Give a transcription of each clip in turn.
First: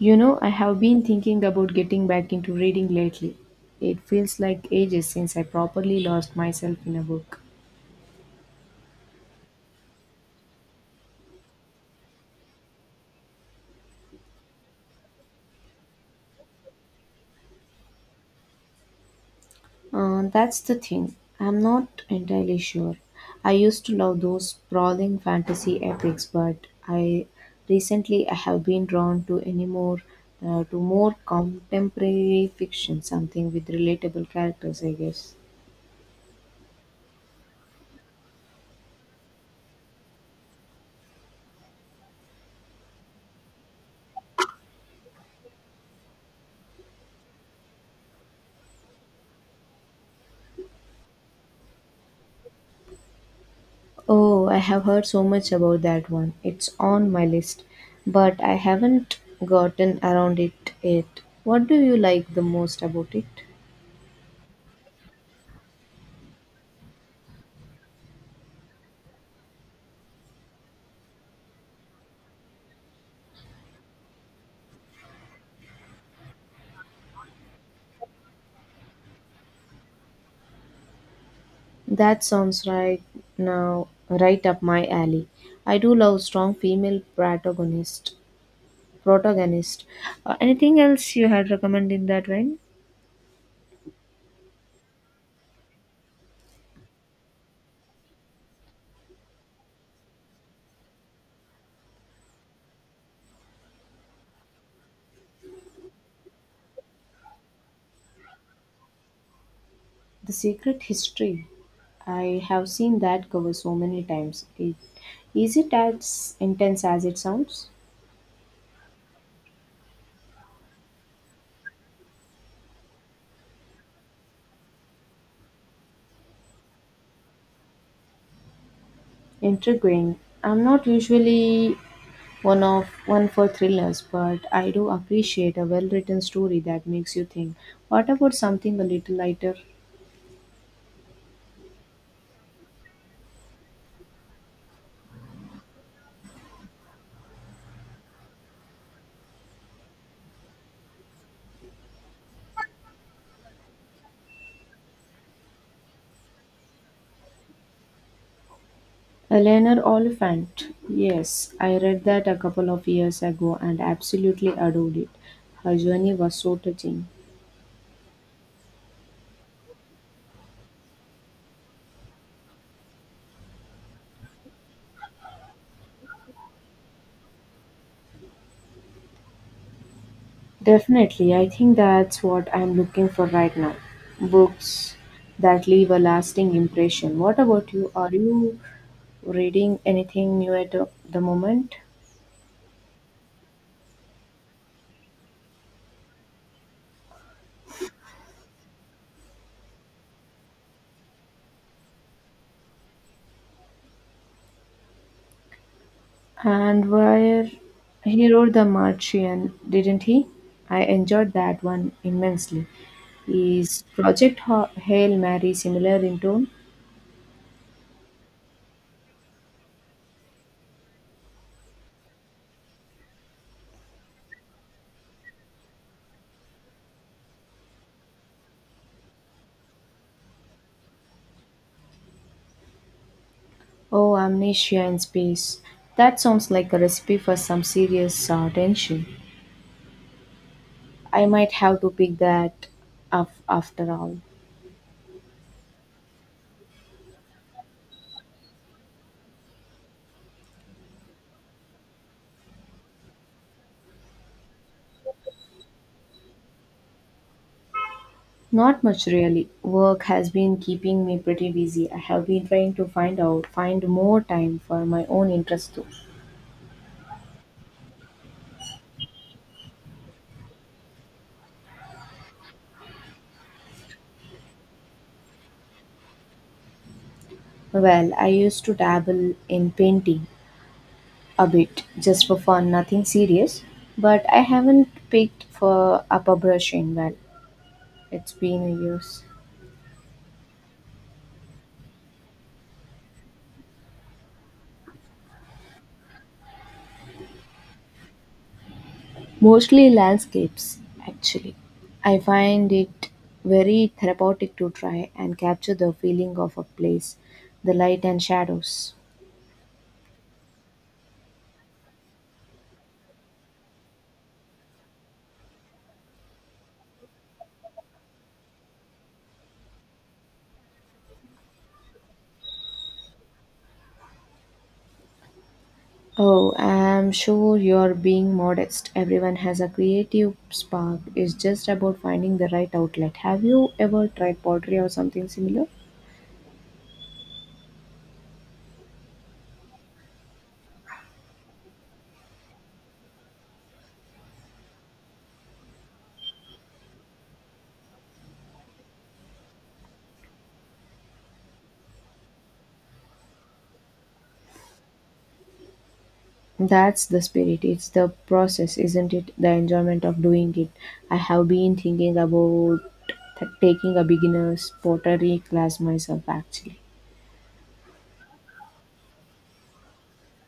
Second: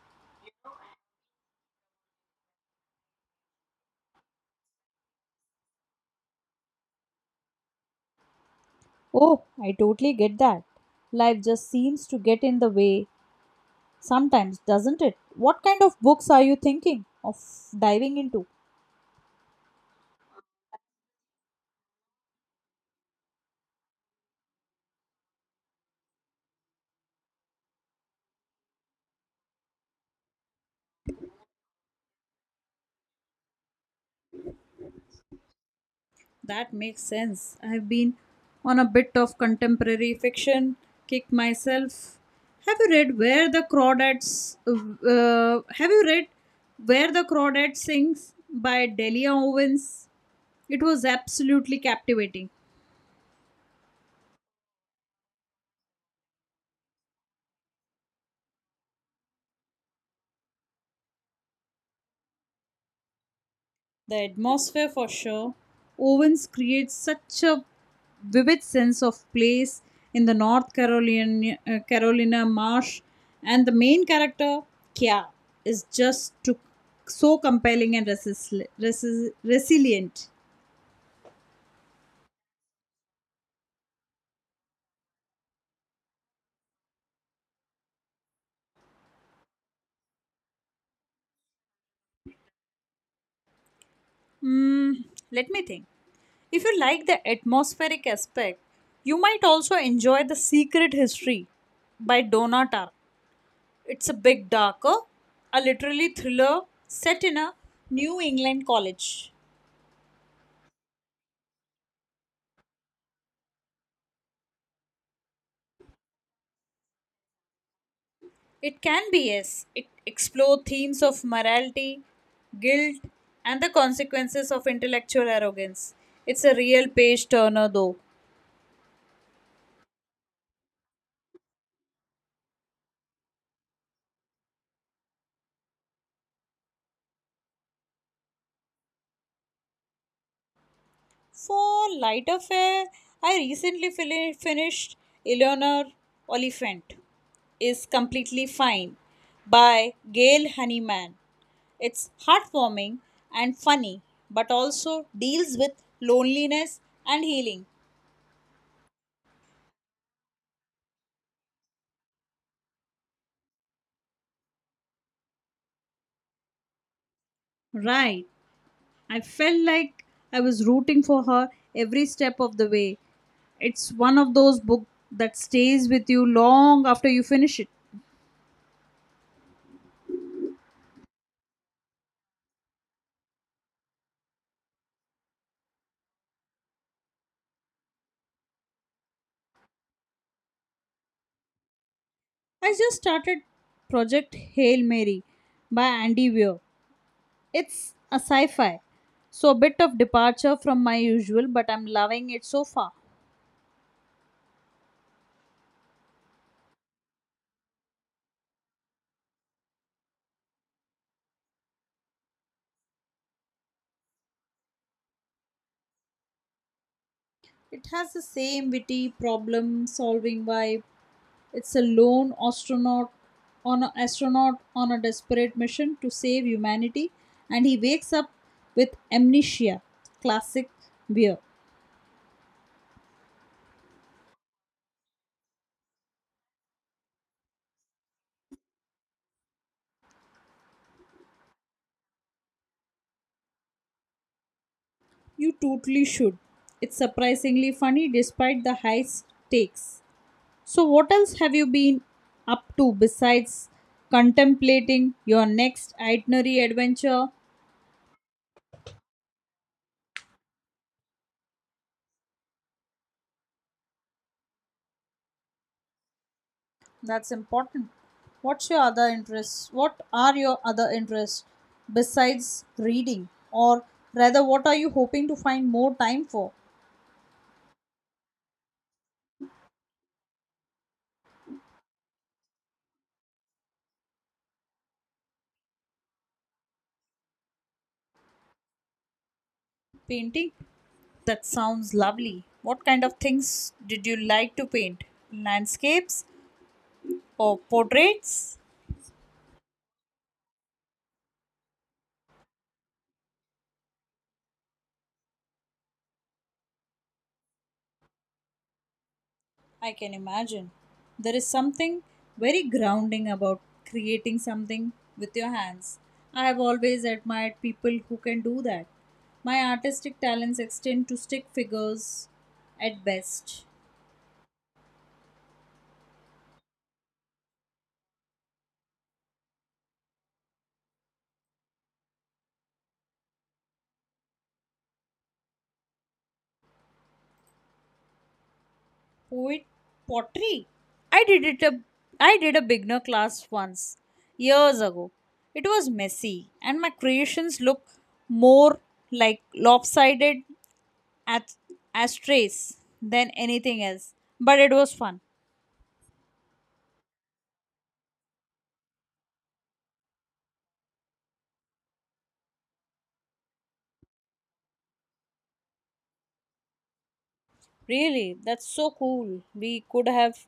You know, I have been thinking about getting back into reading lately. It feels like ages since I properly lost myself in a book. Oh, I totally get that. Life just seems to get in the way sometimes, doesn't it? What kind of books are you thinking of diving into? That's the thing. I'm not entirely sure. I used to love those sprawling fantasy epics, but I recently I have been drawn to any more to more contemporary fiction, something with relatable characters, I guess. That makes sense. I've been on a bit of contemporary fiction kick myself. Have you read Where the Crawdad Sings by Delia Owens? It was absolutely captivating. Oh, I have heard so much about that one. It's on my list, but I haven't gotten around it yet. What do you like the most about it? The atmosphere, for sure. Owens creates such a vivid sense of place in the Carolina marsh, and the main character, Kya, is so compelling and resilient. That sounds right now right up my alley. I do love strong female protagonist. Protagonist. Anything else you had recommended in that vein? Mm, let me think. If you like the atmospheric aspect, you might also enjoy The Secret History by Donna Tartt. It's a bit darker, a literary thriller set in a New England college. The Secret History. I have seen that cover so many times. It, is it as intense as it sounds? It can be, yes. It explores themes of morality, guilt, and the consequences of intellectual arrogance. It's a real page turner, though. Intriguing. I'm not usually one for thrillers, but I do appreciate a well-written story that makes you think. What about something a little lighter? For lighter fare, I recently finished Eleanor Oliphant is Completely Fine by Gail Honeyman. It's heartwarming and funny, but also deals with loneliness and healing. A Eleanor Oliphant. Yes, I read that a couple of years ago and absolutely adored it. Her journey was so touching. Right. I felt like I was rooting for her every step of the way. It's one of those books that stays with you long after you finish it. Definitely, I think that's what I'm looking for right now. Books that leave a lasting impression. What about you? Are you reading anything new at the moment? I just started Project Hail Mary by Andy Weir. It's a sci fi, so a bit of departure from my usual, but I'm loving it so far. And where he wrote The Martian, didn't he? I enjoyed that one immensely. Is Project Hail Mary similar in tone? It has the same witty problem solving vibe. It's a lone astronaut on an astronaut on a desperate mission to save humanity and he wakes up with amnesia. Classic Weir. Oh, Amnesia in Space. That sounds like a recipe for some serious tension. I might have to pick that up after all. You totally should. It's surprisingly funny despite the high stakes. So, what else have you been up to besides contemplating your next itinerary adventure? Not much really. Work has been keeping me pretty busy. I have been trying to find more time for my own interests too. That's important. What are your other interests besides reading? Or rather, what are you hoping to find more time for? Well, I used to dabble in painting, a bit, just for fun, nothing serious. But I haven't picked for up a brush in well. It's been a years. Painting? That sounds lovely. What kind of things did you like to paint? Landscapes or portraits? Mostly landscapes, actually. I find it very therapeutic to try and capture the feeling of a place, the light and shadows. I can imagine. There is something very grounding about creating something with your hands. I have always admired people who can do that. My artistic talents extend to stick figures at best. Oh, I'm sure you're being modest. Everyone has a creative spark. It's just about finding the right outlet. Have you ever tried pottery or something similar? Poet pottery. I did it a I did a beginner class once years ago. It was messy and my creations look more like lopsided at ashtrays than anything else, but it was fun. That's the spirit. It's the process, isn't it? The enjoyment of doing it. I have been thinking about taking a beginner's pottery class myself, actually. Really, that's so cool.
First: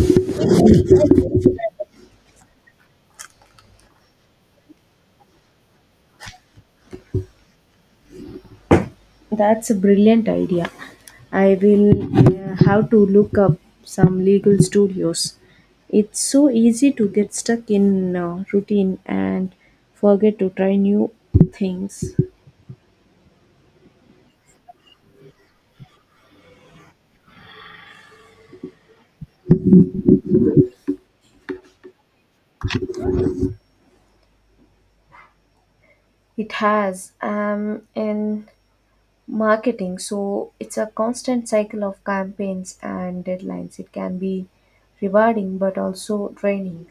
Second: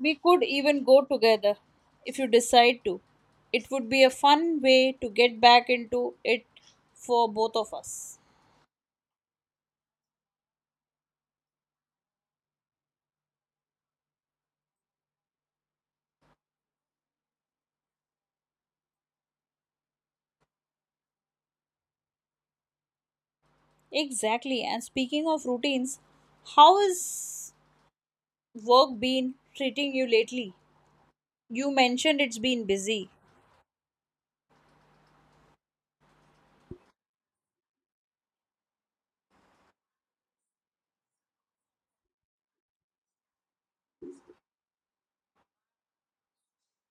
We could even go together if you decide to. It would be a fun way to get back into it for both of us. That's a brilliant idea. I will have to look up some legal studios. It's so easy to get stuck in routine and forget to try new things. Exactly. And speaking of routines, how has work been treating you lately? You mentioned it's been busy. It has. And marketing, so it's a constant cycle of campaigns and deadlines. It can be rewarding but also draining.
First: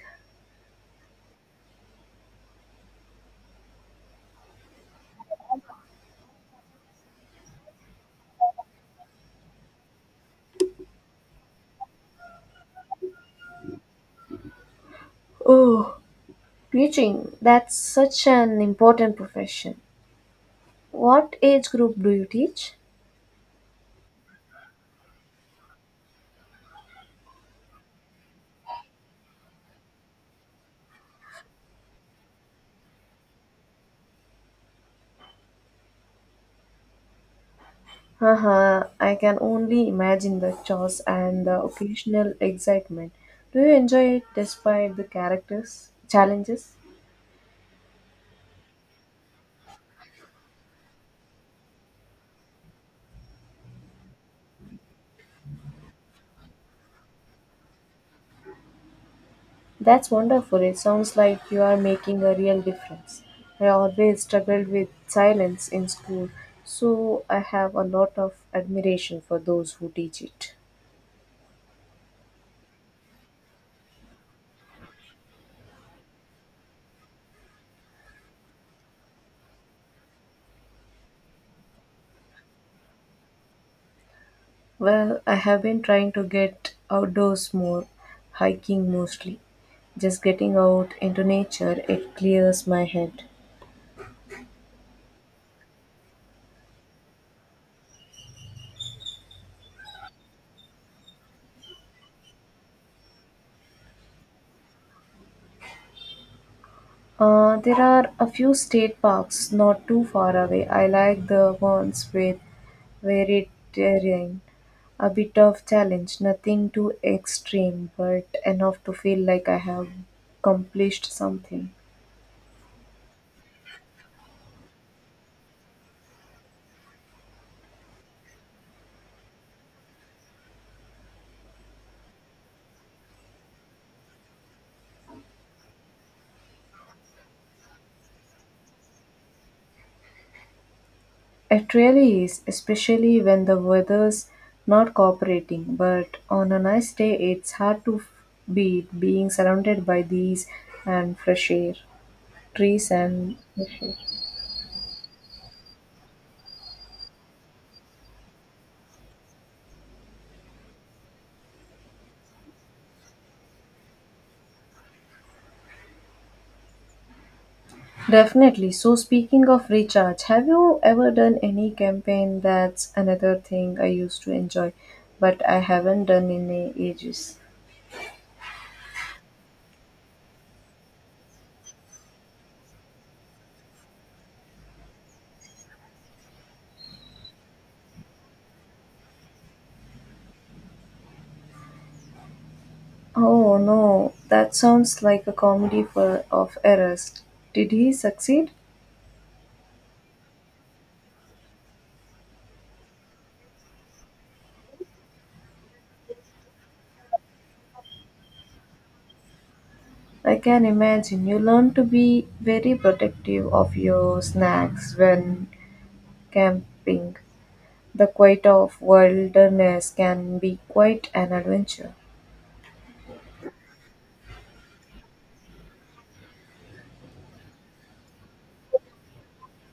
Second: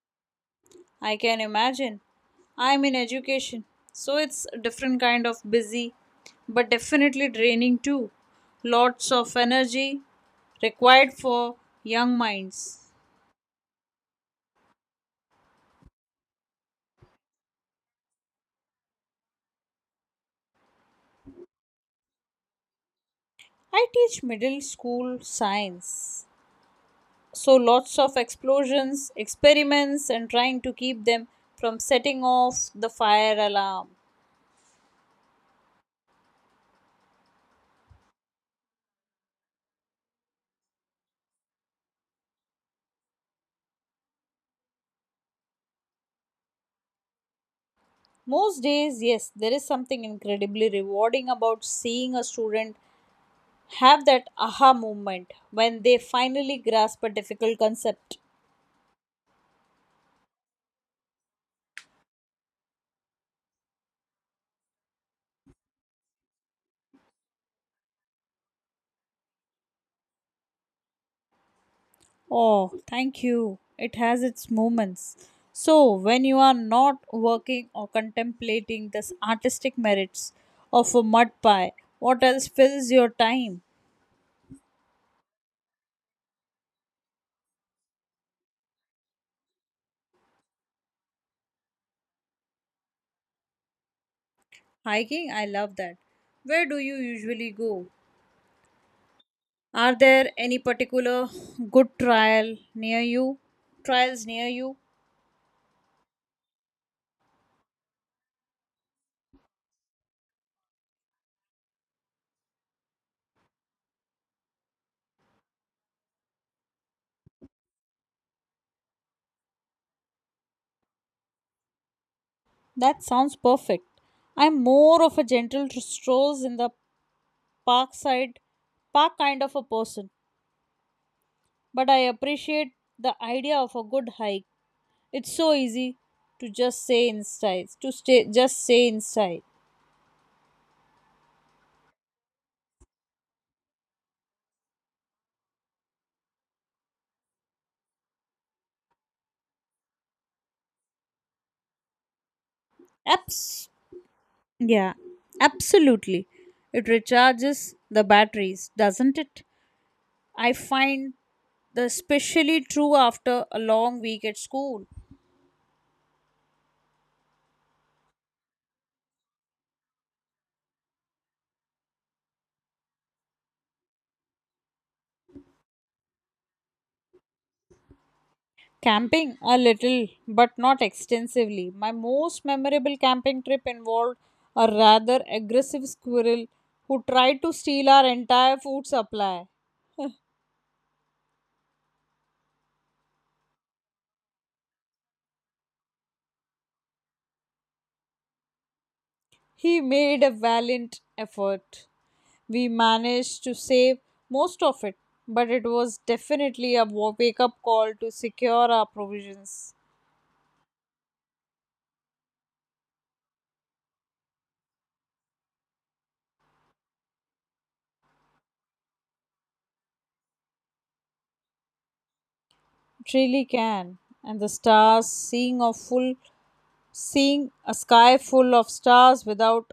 I can imagine. I'm in education, so it's a different kind of busy, but definitely draining too. Lots of energy required for young minds. Oh, teaching, that's such an important profession. What age group do you teach? I teach middle school science, so lots of explosions, experiments, and trying to keep them from setting off the fire alarm. Haha, I can only imagine the chores and the occasional excitement. Do you enjoy it despite the characters challenges? Most days, yes, there is something incredibly rewarding about seeing a student have that aha moment when they finally grasp a difficult concept. That's wonderful. It sounds like you are making a real difference. I always struggled with silence in school, so I have a lot of admiration for those who teach it. Oh, thank you. It has its moments. So, when you are not working or contemplating the artistic merits of a mud pie, what else fills your time? Well, I have been trying to get outdoors more, hiking mostly. Just getting out into nature, it clears my head. Hiking, I love that. Where do you usually go? Are there any particular good trial near you? Trials near you? There are a few state parks not too far away. I like the ones with varied terrain. A bit of challenge, nothing too extreme, but enough to feel like I have accomplished something. That sounds perfect. I'm more of a strolls in the parkside park kind of a person, but I appreciate the idea of a good hike. It's so easy to stay just say in style. It really is, especially when the weather's not cooperating, but on a nice day, it's hard to beat being surrounded by these and fresh air, trees and Abs- fresh air. yeah, absolutely. It recharges the batteries, doesn't it? I find the especially true after a long week at school. Definitely. So, speaking of recharge, have you ever done any campaign? That's another thing I used to enjoy, but I haven't done in ages. Camping a little, but not extensively. My most memorable camping trip involved a rather aggressive squirrel who tried to steal our entire food supply. Oh no, that sounds like a comedy of errors. Did he succeed? He made a valiant effort. We managed to save most of it, but it was definitely a wake up call to secure our provisions. I can imagine you learn to be very protective of your snacks when camping. The quiet of wilderness can be quite an adventure. It really can. And the stars, seeing a sky full of stars without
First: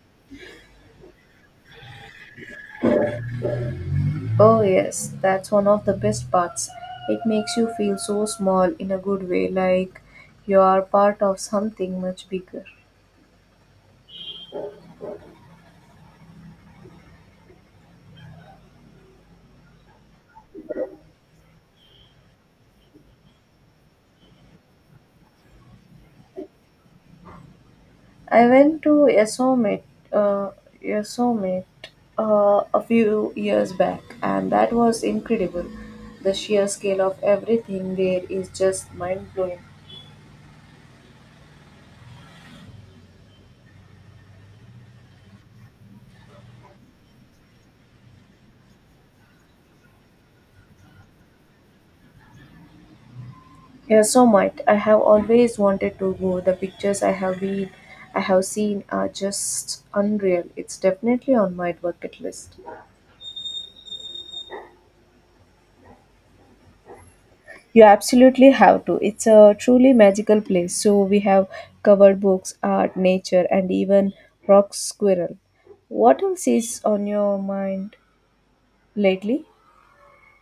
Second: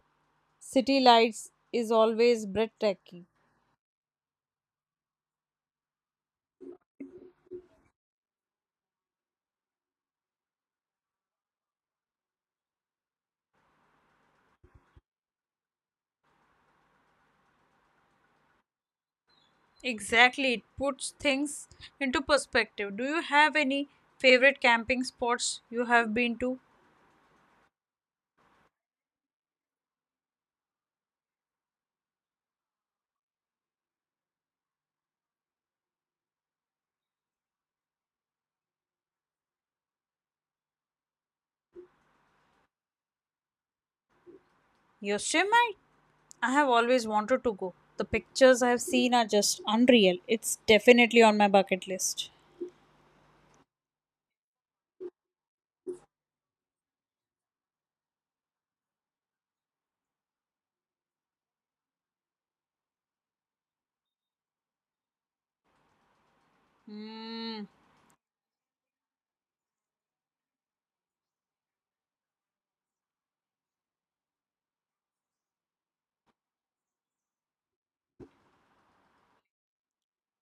city lights is always breathtaking. Oh, yes, that's one of the best parts. It makes you feel so small in a good way, like you are part of something much bigger. Exactly, it puts things into perspective. Do you have any favorite camping spots you have been to? I went to Yosemite, uh, Yosemite a few years back, and that was incredible. The sheer scale of everything there is just mind blowing. Yosemite? I have always wanted to go. The pictures I have seen are just unreal. It's definitely on my bucket list. Yosemite, I have always wanted to go. The pictures I have seen are just unreal. It's definitely on my bucket list. Hmm. You absolutely have to. It's a truly magical place. So we have covered books, art, nature, and even rock squirrel. What else is on your mind lately?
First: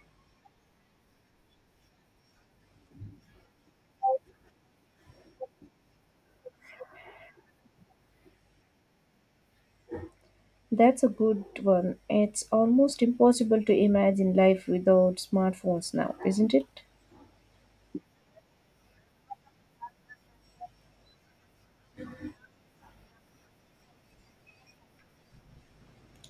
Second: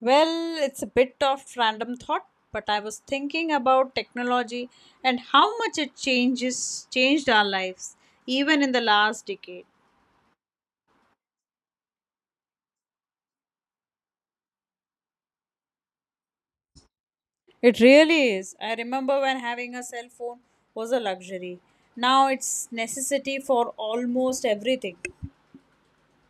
Well, it's a bit of random thought, but I was thinking about technology and how much it changes changed our lives even in the last decade. That's a good one. It's almost impossible to imagine life without smartphones now, isn't it? It really is. I remember when having a cell phone was a luxury. Now it's necessity for almost everything.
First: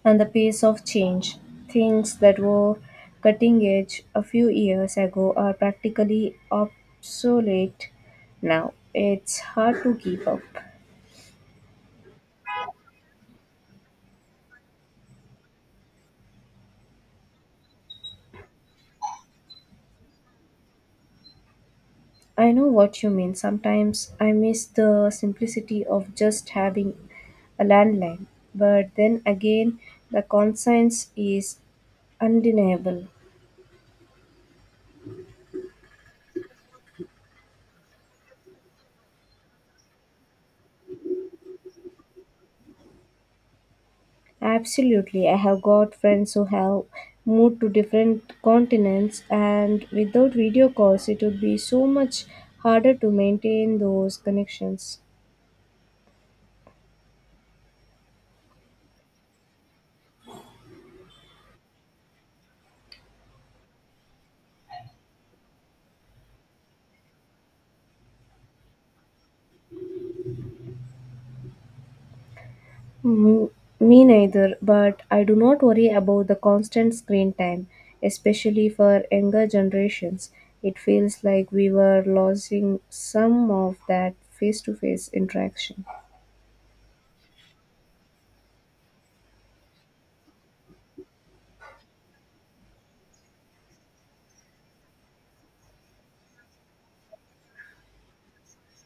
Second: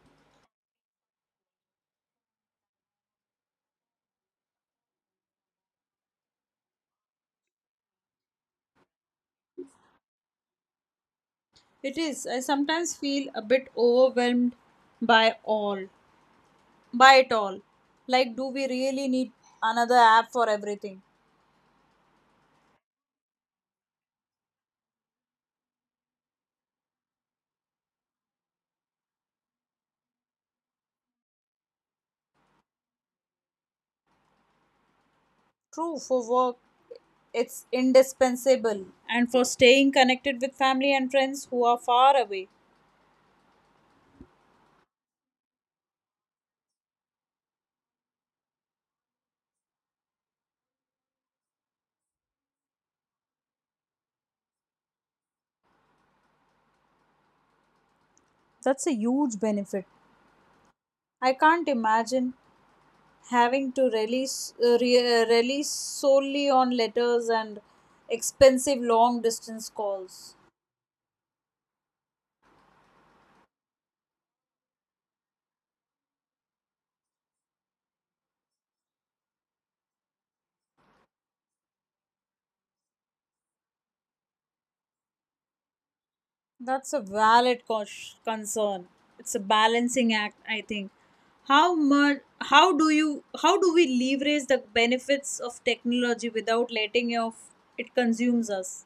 And the pace of change. Things that were cutting edge a few years ago are practically obsolete now. It's hard to keep up. It is. I sometimes feel a bit by all, by it all. Like, do we really need another app for everything? I know what you mean. Sometimes I miss the simplicity of just having a landline, but then again, the conscience is undeniable. True, for work, it's indispensable, and for staying connected with family and friends who are far away. Absolutely, I have got friends who have moved to different continents, and without video calls, it would be so much harder to maintain those connections. That's a huge benefit. I can't imagine having to rely solely on letters and expensive long distance calls. Mm, me neither, but I do not worry about the constant screen time, especially for younger generations. It feels like we were losing some of that face to face interaction. That's a concern. It's a balancing act, I think. How much? How do you? How do we leverage the benefits of technology without letting off it consumes us?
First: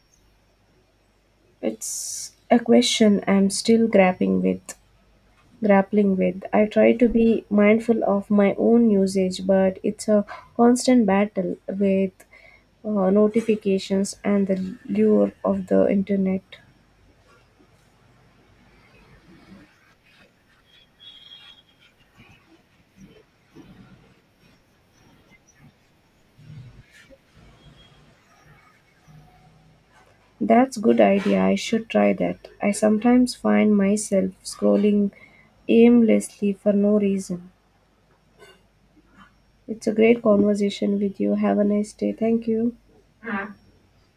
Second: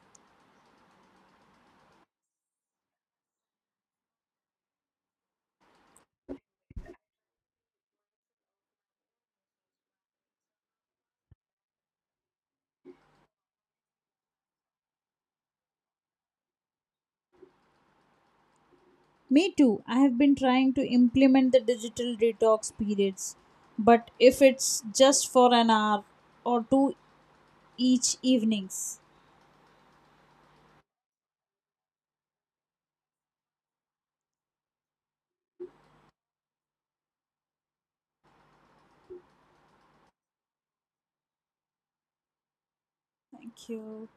It's a question I'm still grappling with. Grappling with. I try to be mindful of my own usage, but it's a constant battle with notifications and the lure of the internet. Me too. I have been trying to implement the digital detox periods, but if it's just for an hour or two each evenings, That's good idea. I should try that. I sometimes find myself scrolling aimlessly for no reason. It's a great conversation with you. Have a nice day. Thank you. Thank you.